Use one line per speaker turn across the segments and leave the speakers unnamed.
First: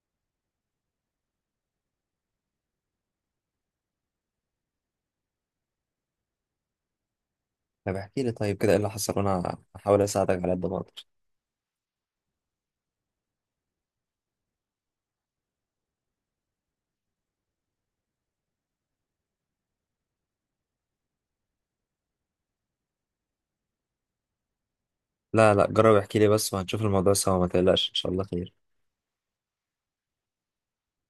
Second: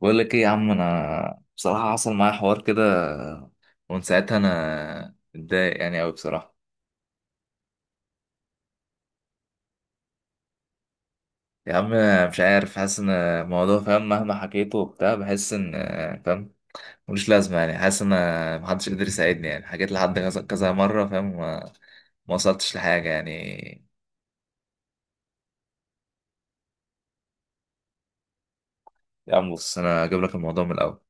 بقول لك ايه يا عم، انا بصراحة حصل معايا حوار كده، ومن ساعتها انا متضايق يعني قوي بصراحة.
طب احكي لي طيب كده ايه اللي حصل وانا هحاول اساعدك على قد ما اقدر.
يا عم مش عارف، حاسس ان الموضوع فاهم مهما حكيته وبتاع، بحس ان فاهم ملوش لازمة، يعني حاسس ان محدش قدر يساعدني. يعني حكيت لحد كذا كذا مرة فاهم، ما وصلتش لحاجة يعني.
لا لا، جرب احكي لي بس وهنشوف الموضوع سوا، ما تقلقش ان شاء الله خير.
يا عم بص انا هجيب لك الموضوع من الاول.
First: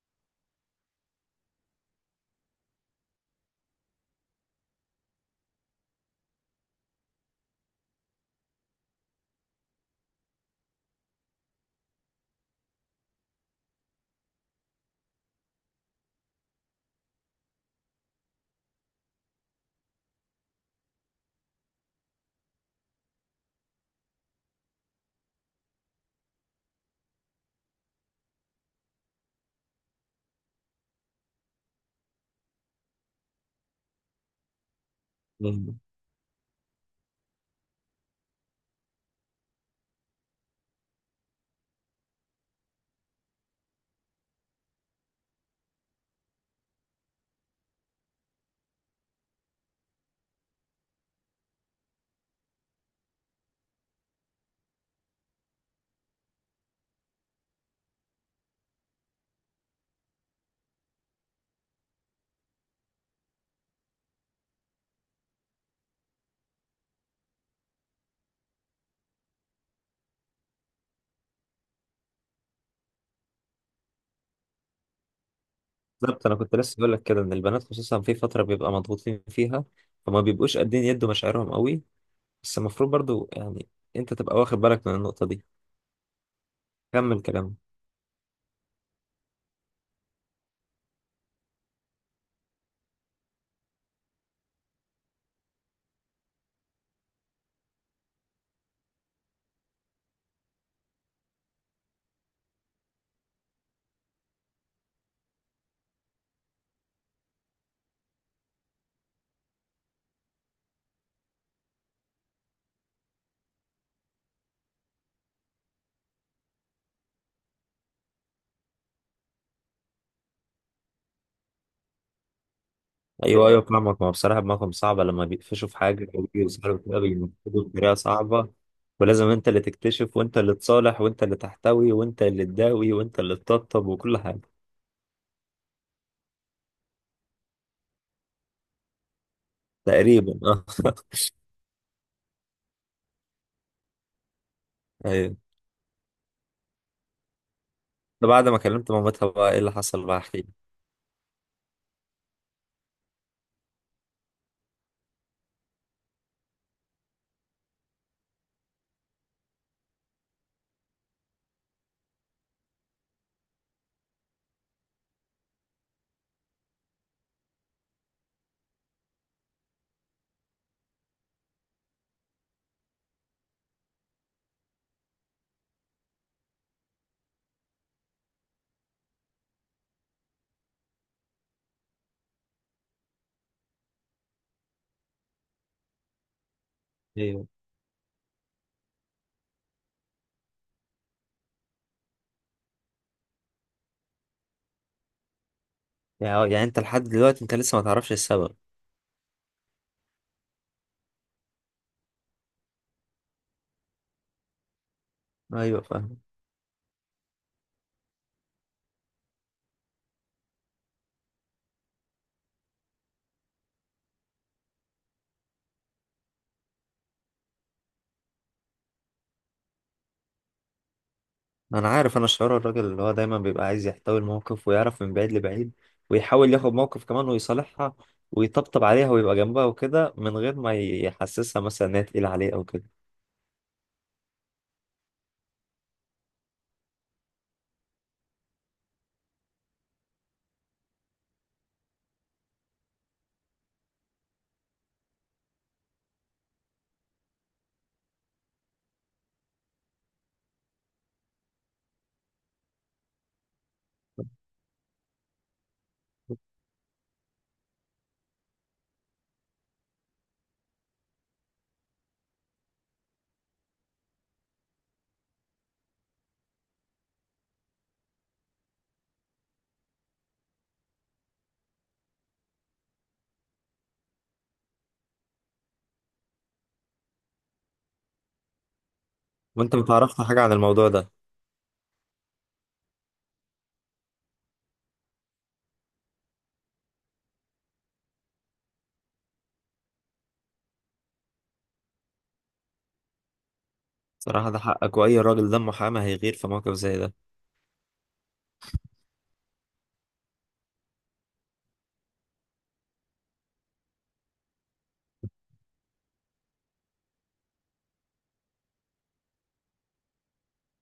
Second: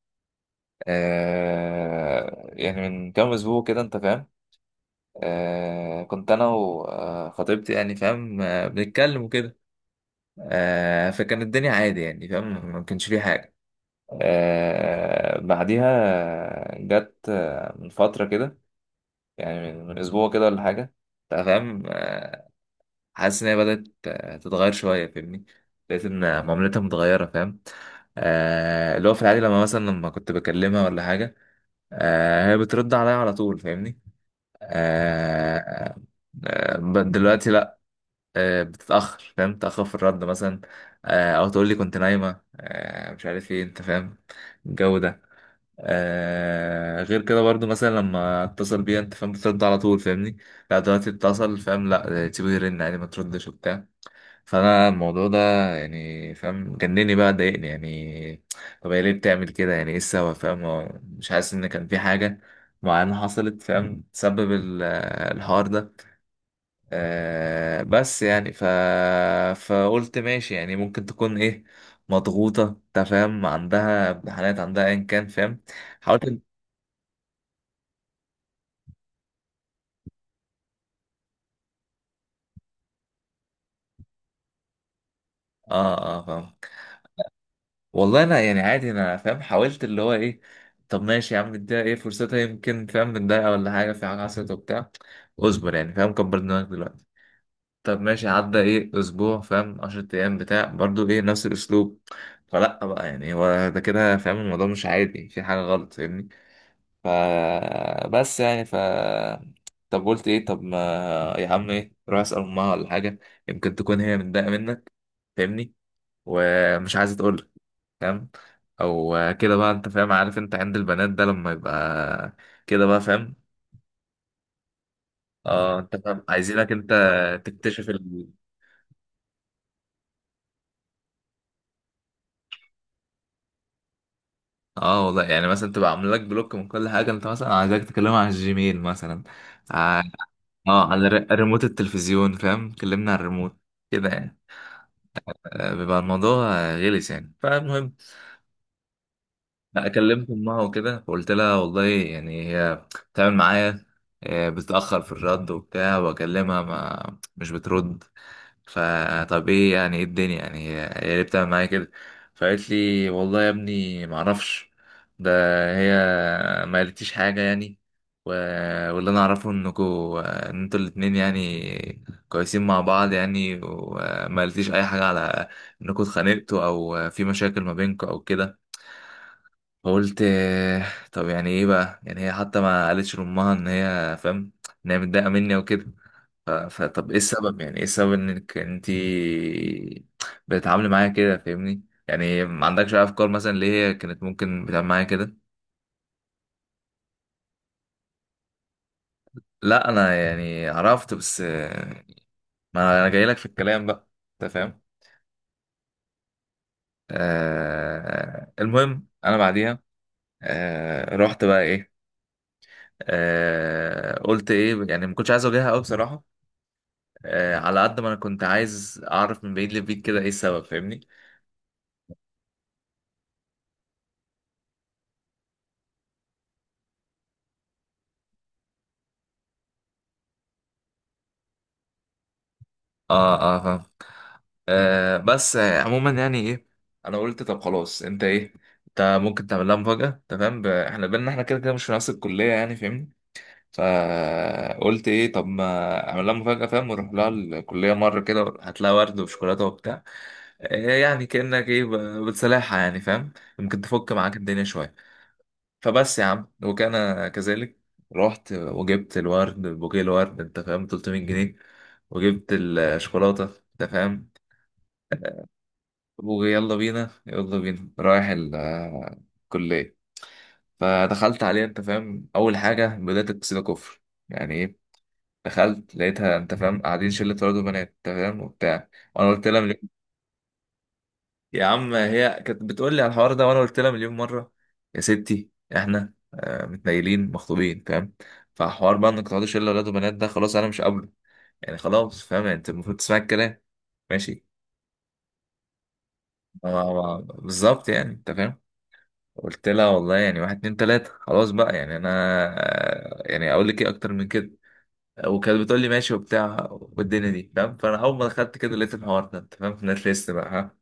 يعني من كام اسبوع كده انت فاهم، كنت انا وخطيبتي يعني فاهم، بنتكلم وكده. فكان الدنيا عادي يعني فاهم، ما كانش فيه حاجة. بعديها جت، من فترة كده، يعني من أسبوع كده ولا حاجة، أنت فاهم. حاسس إن هي بدأت، تتغير شوية فاهمني، لقيت إن معاملتها متغيرة فاهم. اللي هو في العادي لما مثلا لما كنت بكلمها ولا حاجة، هي بترد عليا على طول فاهمني. آه
مم.
آه، دلوقتي لأ، بتتأخر فاهم، تأخر في الرد مثلا، أو تقول لي كنت نايمة، مش عارف ايه انت فاهم الجو ده. غير كده برضو، مثلا لما اتصل بيها انت فاهم بترد على طول فاهمني، لا دلوقتي اتصل فاهم لا، تسيبه يرن يعني ما تردش وبتاع. فأنا الموضوع ده يعني فاهم جنني بقى، ضايقني يعني. طب هي ليه بتعمل كده؟ يعني ايه السبب فاهم؟ هو مش حاسس ان كان في حاجة معينة حصلت فاهم تسبب الحوار ده. بس يعني فقلت ماشي، يعني ممكن تكون ايه مضغوطة انت فاهم، عندها امتحانات، عندها ايا كان فاهم. حاولت
بالظبط، انا
إن-
كنت لسه بقول لك كده ان البنات خصوصا في فتره بيبقى مضغوطين فيها، فما بيبقوش قادرين يدوا مشاعرهم قوي، بس المفروض برضو يعني انت تبقى واخد بالك من النقطه دي.
اه اه فاهم.
كمل كلام.
والله انا يعني عادي انا فاهم حاولت اللي هو ايه، طب ماشي يا عم اديها ايه فرصتها، يمكن فاهم من دقيقة ولا حاجة في حاجة حصلت وبتاع، اصبر يعني فاهم، كبر دماغك دلوقتي. طب ماشي عدى ايه اسبوع فاهم، 10 ايام بتاع، برضو ايه نفس الاسلوب. فلا بقى يعني، هو ده كده فاهم، الموضوع مش عادي، في حاجة غلط فاهمني. ف بس يعني ف طب قلت ايه؟ طب ما يا عم ايه، روح اسال امها ولا حاجه، يمكن تكون هي متضايقه منك فاهمني، ومش عايزه تقول لك فاهم، او كده بقى انت فاهم، عارف انت عند البنات ده لما يبقى كده بقى فاهم.
ايوه ايوه، فاهمك، ما هو بصراحه دماغهم صعبه لما بيقفشوا في
اه انت
حاجه او
فاهم عايزينك
بيوصلوا
انت
كده بينفذوا
تكتشف
بطريقه صعبه. ولازم انت اللي تكتشف وانت اللي تصالح وانت اللي تحتوي وانت اللي تداوي وانت اللي تطبطب وكل حاجه.
اه والله يعني مثلا تبقى عامل لك بلوك من كل حاجه، انت مثلا عايزك تكلمها على الجيميل مثلا، ع-
تقريبا اه.
اه على ريموت التلفزيون فاهم، كلمنا على الريموت كده يعني.
ايوه،
بيبقى الموضوع، غلس يعني، فالمهم
ده بعد ما كلمت مامتها بقى ايه اللي
لا
حصل؟ بقى
كلمت
احكي لي.
امها وكده، فقلت لها والله يعني هي بتعمل معايا، بتتاخر في الرد وبتاع، واكلمها ما مش بترد. فطب ايه يعني؟ ايه الدنيا يعني؟ هي ليه بتعمل معايا كده؟ فقالت لي والله يا ابني ما اعرفش، ده هي ما قالتليش حاجه يعني، و... واللي انا اعرفه انكوا ان انتوا الاتنين يعني كويسين مع بعض يعني، وما قالتليش اي حاجه على انكوا اتخانقتوا او في مشاكل ما بينكوا او كده. فقلت طب يعني ايه بقى؟ يعني هي حتى ما قالتش لامها ان هي فاهم ان هي متضايقه مني وكده. فطب ايه
ايوه،
السبب؟ يعني ايه السبب انك انتي بتتعاملي معايا كده فاهمني؟ يعني ما عندكش اي افكار مثلا ليه هي كانت ممكن بتعمل معايا كده؟
يعني انت لحد دلوقتي انت لسه ما تعرفش السبب؟
لا انا يعني عرفت، بس ما انا جاي لك في الكلام بقى انت فاهم.
ايوه فاهم.
المهم انا بعديها رحت بقى ايه، قلت ايه، يعني ما كنتش عايز اواجهها قوي بصراحه، على قد ما انا كنت عايز اعرف من بعيد لبعيد كده ايه السبب فاهمني.
انا عارف شعور الراجل اللي هو دايما بيبقى عايز يحتوي الموقف ويعرف من بعيد لبعيد، ويحاول ياخد موقف كمان ويصالحها ويطبطب عليها ويبقى جنبها وكده، من غير ما يحسسها مثلا ان هي تقيلة عليه او كده.
اه اه فاهم. بس عموما يعني ايه، انا قلت طب خلاص انت ايه، انت ممكن تعمل لها مفاجأة تمام، احنا بينا احنا كده كده مش في نفس الكلية يعني فاهمني، فقلت ايه طب ما اعمل لها مفاجأة فاهم، واروح لها الكلية مرة كده، هات لها ورد وشوكولاتة وبتاع، يعني كأنك ايه بتصالحها يعني فاهم، ممكن تفك معاك الدنيا شوية. فبس يا عم، وكان كذلك، رحت وجبت الورد، بوكيه الورد انت فاهم 300 جنيه، وجبت الشوكولاته انت فاهم، ويلا بينا يلا بينا رايح الكليه. فدخلت عليها انت فاهم، اول حاجه بدات اكسده كفر، يعني ايه؟ دخلت لقيتها انت فاهم قاعدين شله ولاد وبنات انت فاهم وبتاع، وانا قلت لها،
وانت ما تعرفش حاجة عن الموضوع ده؟
يا عم هي كانت بتقول لي على الحوار ده، وانا قلت لها مليون مره، يا ستي احنا متنيلين مخطوبين فاهم، فحوار بقى انك تقعدي شله ولاد وبنات ده خلاص انا مش قابله، يعني خلاص فاهم، يعني انت المفروض تسمعي الكلام ماشي.
صراحة ده حقك، واي راجل دمه حامي هيغير في موقف زي ده.
بالظبط يعني انت فاهم، قلت لها والله يعني واحد اتنين تلاته خلاص بقى، يعني انا يعني اقول لك ايه اكتر من كده. وكانت بتقول لي ماشي وبتاع والدنيا دي فاهم، فانا اول ما دخلت كده لقيت الحوار ده انت فاهم، في نت ليست بقى ها،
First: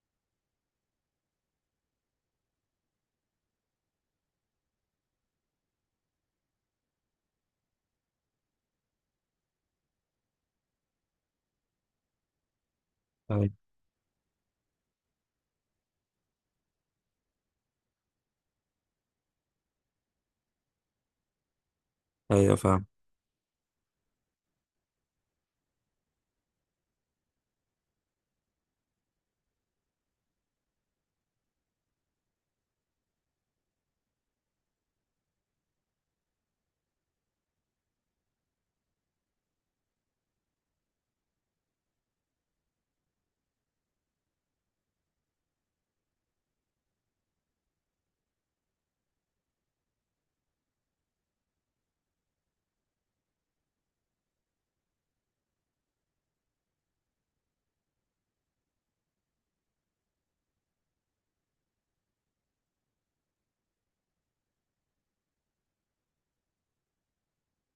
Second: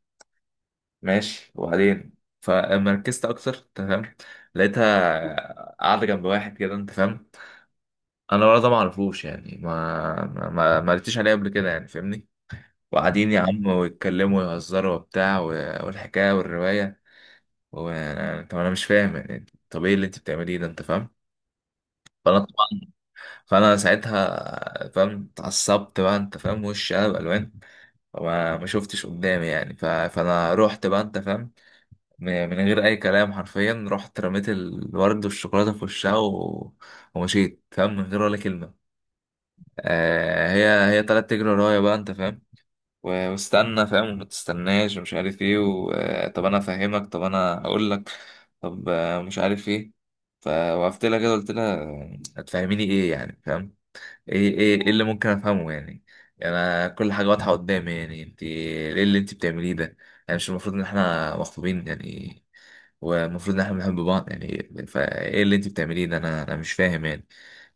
ماشي وبعدين. فلما ركزت اكتر تمام، لقيتها قاعده جنب واحد كده انت فاهم، انا ولا ده ما اعرفوش يعني، ما قلتش عليه قبل كده يعني فاهمني. وقاعدين يا
ايوه
عم، ويتكلموا ويهزروا وبتاع والحكايه والروايه، طب انا مش فاهم يعني، طب ايه اللي انت بتعمليه ده انت فاهم؟ فانا
ايوه
طبعا،
فاهم.
فانا ساعتها فاهم اتعصبت بقى انت فاهم، وشي قلب الوان، وما ما شفتش قدامي يعني، فانا رحت بقى انت فاهم، من غير اي كلام حرفيا، رحت رميت الورد والشوكولاته في وشها ومشيت فاهم من غير ولا كلمه. هي طلعت تجري ورايا بقى انت فاهم، واستنى فاهم وما تستناش ومش عارف ايه طب انا افهمك طب انا اقول لك، طب مش عارف ايه، فوقفت لها كده قلت لها هتفهميني ايه يعني فاهم؟ ايه ايه إيه اللي ممكن افهمه يعني؟ يعني انا كل حاجه واضحه قدامي، يعني انت ايه اللي انت بتعمليه ده؟ يعني مش المفروض ان احنا مخطوبين يعني؟ والمفروض ان احنا بنحب بعض يعني؟ فايه اللي انت بتعمليه ده؟ انا مش فاهم يعني،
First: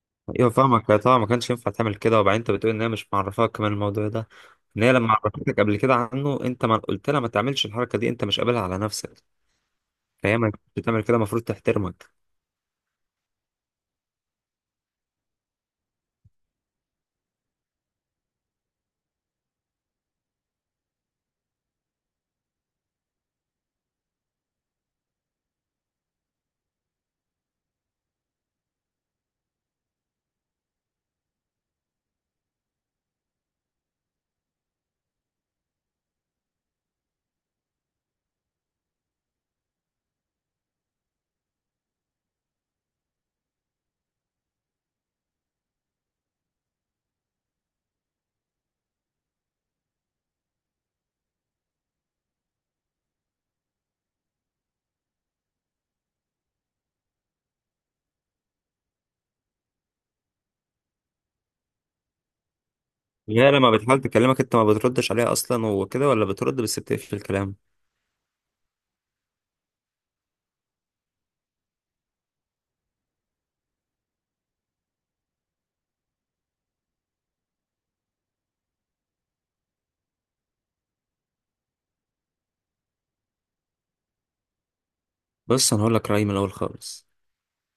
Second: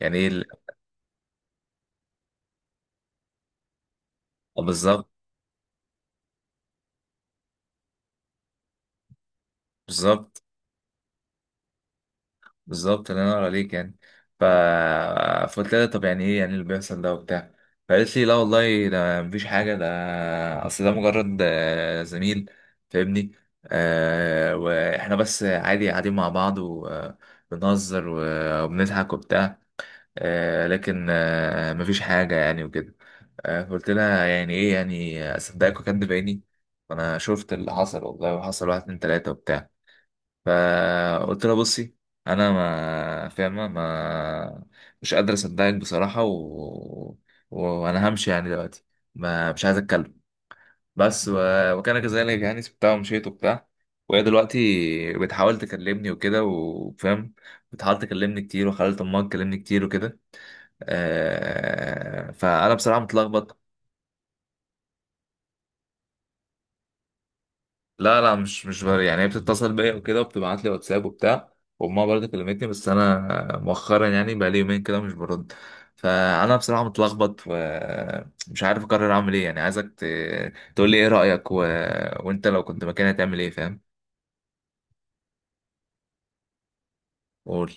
يعني ايه
ايوه فاهمك، طبعا ما كانش ينفع تعمل كده. وبعدين انت بتقول ان هي مش معرفاك كمان الموضوع ده، ان هي لما
بالظبط.
عرفتك قبل كده عنه، انت ما قلت لها ما تعملش الحركه دي، انت مش قابلها على نفسك، فهي
بالظبط.
ما كانتش تعمل كده، المفروض تحترمك.
بالظبط. الله ينور عليك يعني. ف... فقلت لها طب يعني ايه يعني اللي بيحصل ده وبتاع؟ فقالت لي لا والله ده مفيش حاجة، ده أصل ده مجرد زميل فاهمني، وإحنا بس عادي قاعدين مع بعض وبنهزر وبنضحك وبتاع، لكن مفيش حاجة يعني وكده. فقلت لها يعني ايه؟ يعني أصدقك وأكدب عيني؟ فأنا شفت اللي حصل والله، وحصل واحد اتنين تلاتة وبتاع. فقلت لها بصي، انا ما فاهمه، ما مش قادر اصدقك بصراحه وانا همشي يعني دلوقتي، ما مش عايز اتكلم بس، وكان كذلك، يعني سبتها ومشيت وبتاع. وهي دلوقتي بتحاول تكلمني وكده وفاهم، بتحاول تكلمني كتير، وخلت امها تكلمني كتير وكده. فانا بصراحه
هي
متلخبط.
لما بتحاول تكلمك انت ما بتردش عليها اصلا وكده، ولا بترد بس بتقفل الكلام؟
لا لا، مش مش بر- يعني هي بتتصل بيا وكده، وبتبعت لي واتساب وبتاع، وامها برضه كلمتني، بس انا مؤخرا يعني بقى لي يومين كده مش برد. فانا بصراحه متلخبط ومش عارف اقرر اعمل ايه يعني، عايزك تقول لي ايه رايك، وانت لو كنت مكاني هتعمل ايه فاهم؟
بص، انا هقول لك رايي من الاول خالص.
قول.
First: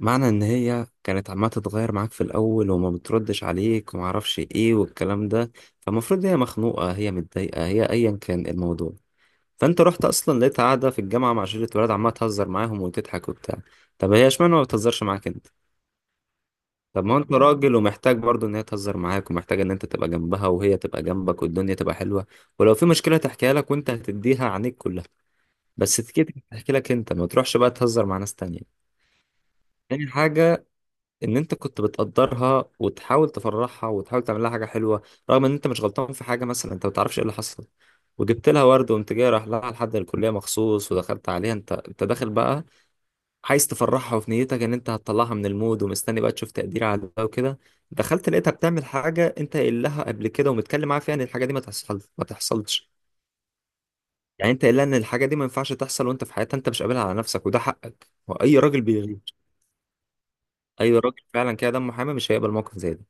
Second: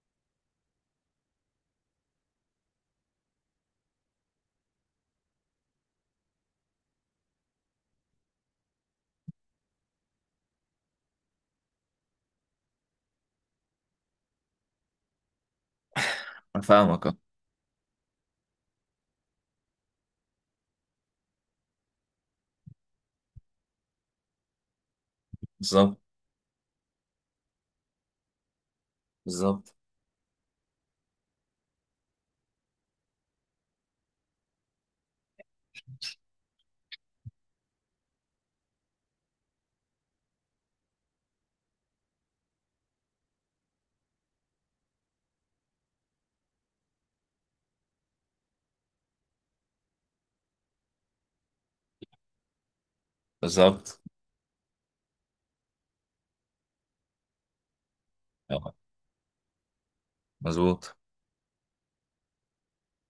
معنى ان هي كانت عماله تتغير معاك في الاول وما بتردش عليك وما اعرفش ايه والكلام ده، فالمفروض هي مخنوقه، هي متضايقه، هي ايا كان الموضوع. فانت رحت، اصلا لقيت قاعده في الجامعه مع شله ولاد عماله تهزر معاهم وتضحك وبتاع. طب هي اشمعنى ما بتهزرش معاك انت؟
انا
طب
فاهمك
ما
اه.
هو انت راجل ومحتاج برضه ان هي تهزر معاك، ومحتاج ان انت تبقى جنبها وهي تبقى جنبك والدنيا تبقى حلوه، ولو في مشكله تحكيها لك وانت هتديها عينيك كلها. بس
بالظبط.
تكيت تحكي لك انت ما تروحش بقى تهزر مع ناس تانية.
بالظبط.
تاني حاجه، ان انت كنت بتقدرها وتحاول تفرحها وتحاول تعمل لها حاجه حلوه، رغم ان انت مش غلطان في حاجه، مثلا انت ما تعرفش ايه اللي حصل. وجبت لها ورد وقمت جاي رايح لها لحد الكليه مخصوص، ودخلت عليها انت داخل بقى عايز تفرحها، وفي نيتك ان انت هتطلعها من المود، ومستني بقى تشوف تقدير عليها وكده. دخلت لقيتها بتعمل حاجه انت قايل لها قبل كده ومتكلم معاها فيها ان الحاجه دي ما تحصلش.
بالظبط.
يعني انت قايل لها ان الحاجه دي ما ينفعش تحصل وانت في حياتها، انت مش قابلها على نفسك، وده حقك واي
آه،
راجل بيغير. اي
مظبوط.
راجل فعلا كده دمه حامي مش هيقبل موقف زي ده.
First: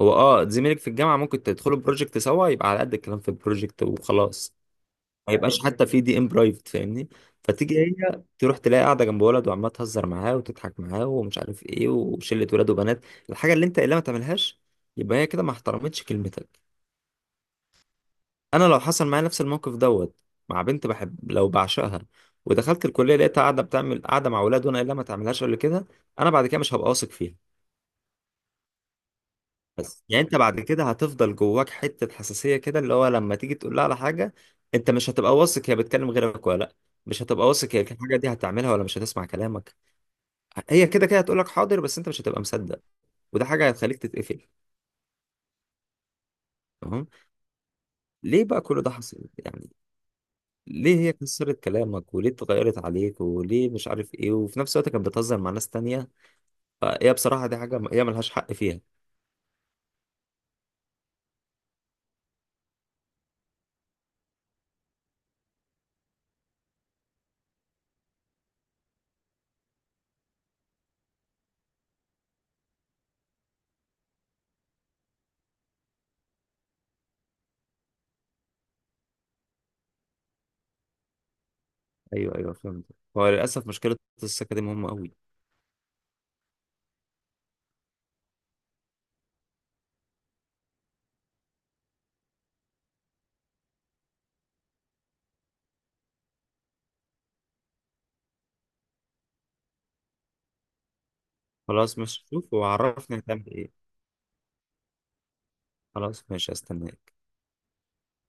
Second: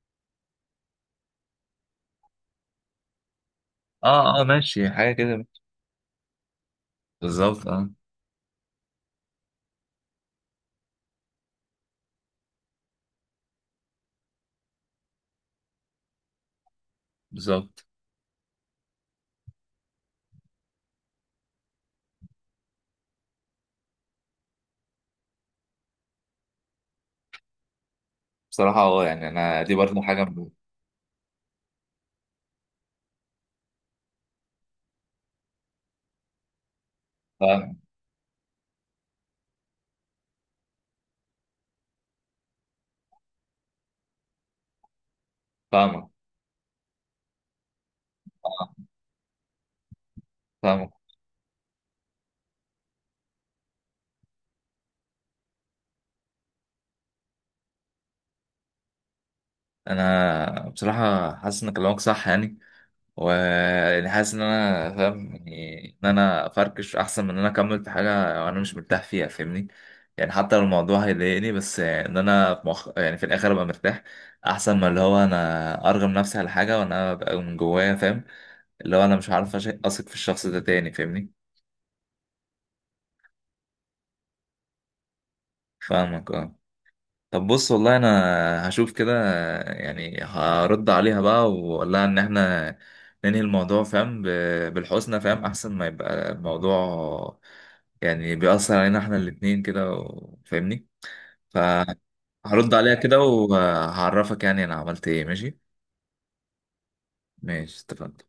هو اه زميلك في الجامعه، ممكن تدخلوا بروجكت سوا يبقى على قد الكلام في البروجكت
اه اه
وخلاص.
ماشي حاجه
ما
كده.
يبقاش ايوه حتى في دي ام برايفت، فاهمني؟
بالظبط
فتيجي
اه.
هي تروح تلاقي قاعده جنب ولد وعماله تهزر معاه وتضحك معاه ومش عارف ايه، وشله ولاد وبنات، الحاجه اللي انت اللي ما تعملهاش، يبقى هي كده ما احترمتش كلمتك.
بالظبط.
انا لو حصل معايا نفس الموقف دوت، مع بنت بحب، لو بعشقها، ودخلت الكليه لقيتها قاعده بتعمل قاعده مع ولاد، وانا اللي ما تعملهاش قبل كده، انا بعد كده مش هبقى واثق فيها.
بصراحه اه، يعني انا دي برضه
بس
حاجه
يعني انت بعد كده هتفضل جواك حتة حساسية كده، اللي هو لما تيجي تقول لها على حاجة انت مش هتبقى واثق هي بتكلم غيرك ولا لا، مش هتبقى واثق
فاهم.
هي الحاجة دي هتعملها ولا مش هتسمع كلامك. هي كده كده هتقول لك حاضر، بس انت مش هتبقى مصدق، وده حاجة هتخليك تتقفل.
فاهمك.
تمام. ليه بقى كل ده حصل يعني؟ ليه
فاهمك.
هي كسرت كلامك، وليه اتغيرت عليك، وليه مش عارف ايه، وفي نفس الوقت كانت بتهزر مع ناس تانية؟ فهي بصراحة دي حاجة هي ملهاش حق فيها.
انا بصراحه حاسس ان كلامك صح يعني، ويعني حاسس ان انا فاهم، يعني ان انا افركش احسن من ان انا اكمل في حاجه انا مش مرتاح فيها فاهمني، يعني حتى لو الموضوع هيضايقني، بس ان انا في يعني في الاخر ابقى مرتاح احسن ما اللي هو انا ارغم نفسي على حاجه وانا ببقى من جوايا فاهم، اللي هو انا مش عارف اثق في الشخص ده تاني فاهمني.
ايوه ايوه فهمت. هو للأسف مشكلة، السكة دي مهمة قوي.
فاهمك اه. طب بص والله انا هشوف كده، يعني هرد عليها بقى واقول لها ان احنا ننهي الموضوع فاهم، بالحسنى فاهم، احسن ما يبقى الموضوع يعني بيأثر علينا احنا الاتنين كده، فاهمني،
خلاص، مش شوف
فهرد عليها
وعرفني
كده
هتعمل ايه.
وهعرفك يعني انا عملت ايه، ماشي.
خلاص ماشي، استناك.
ماشي اتفقنا.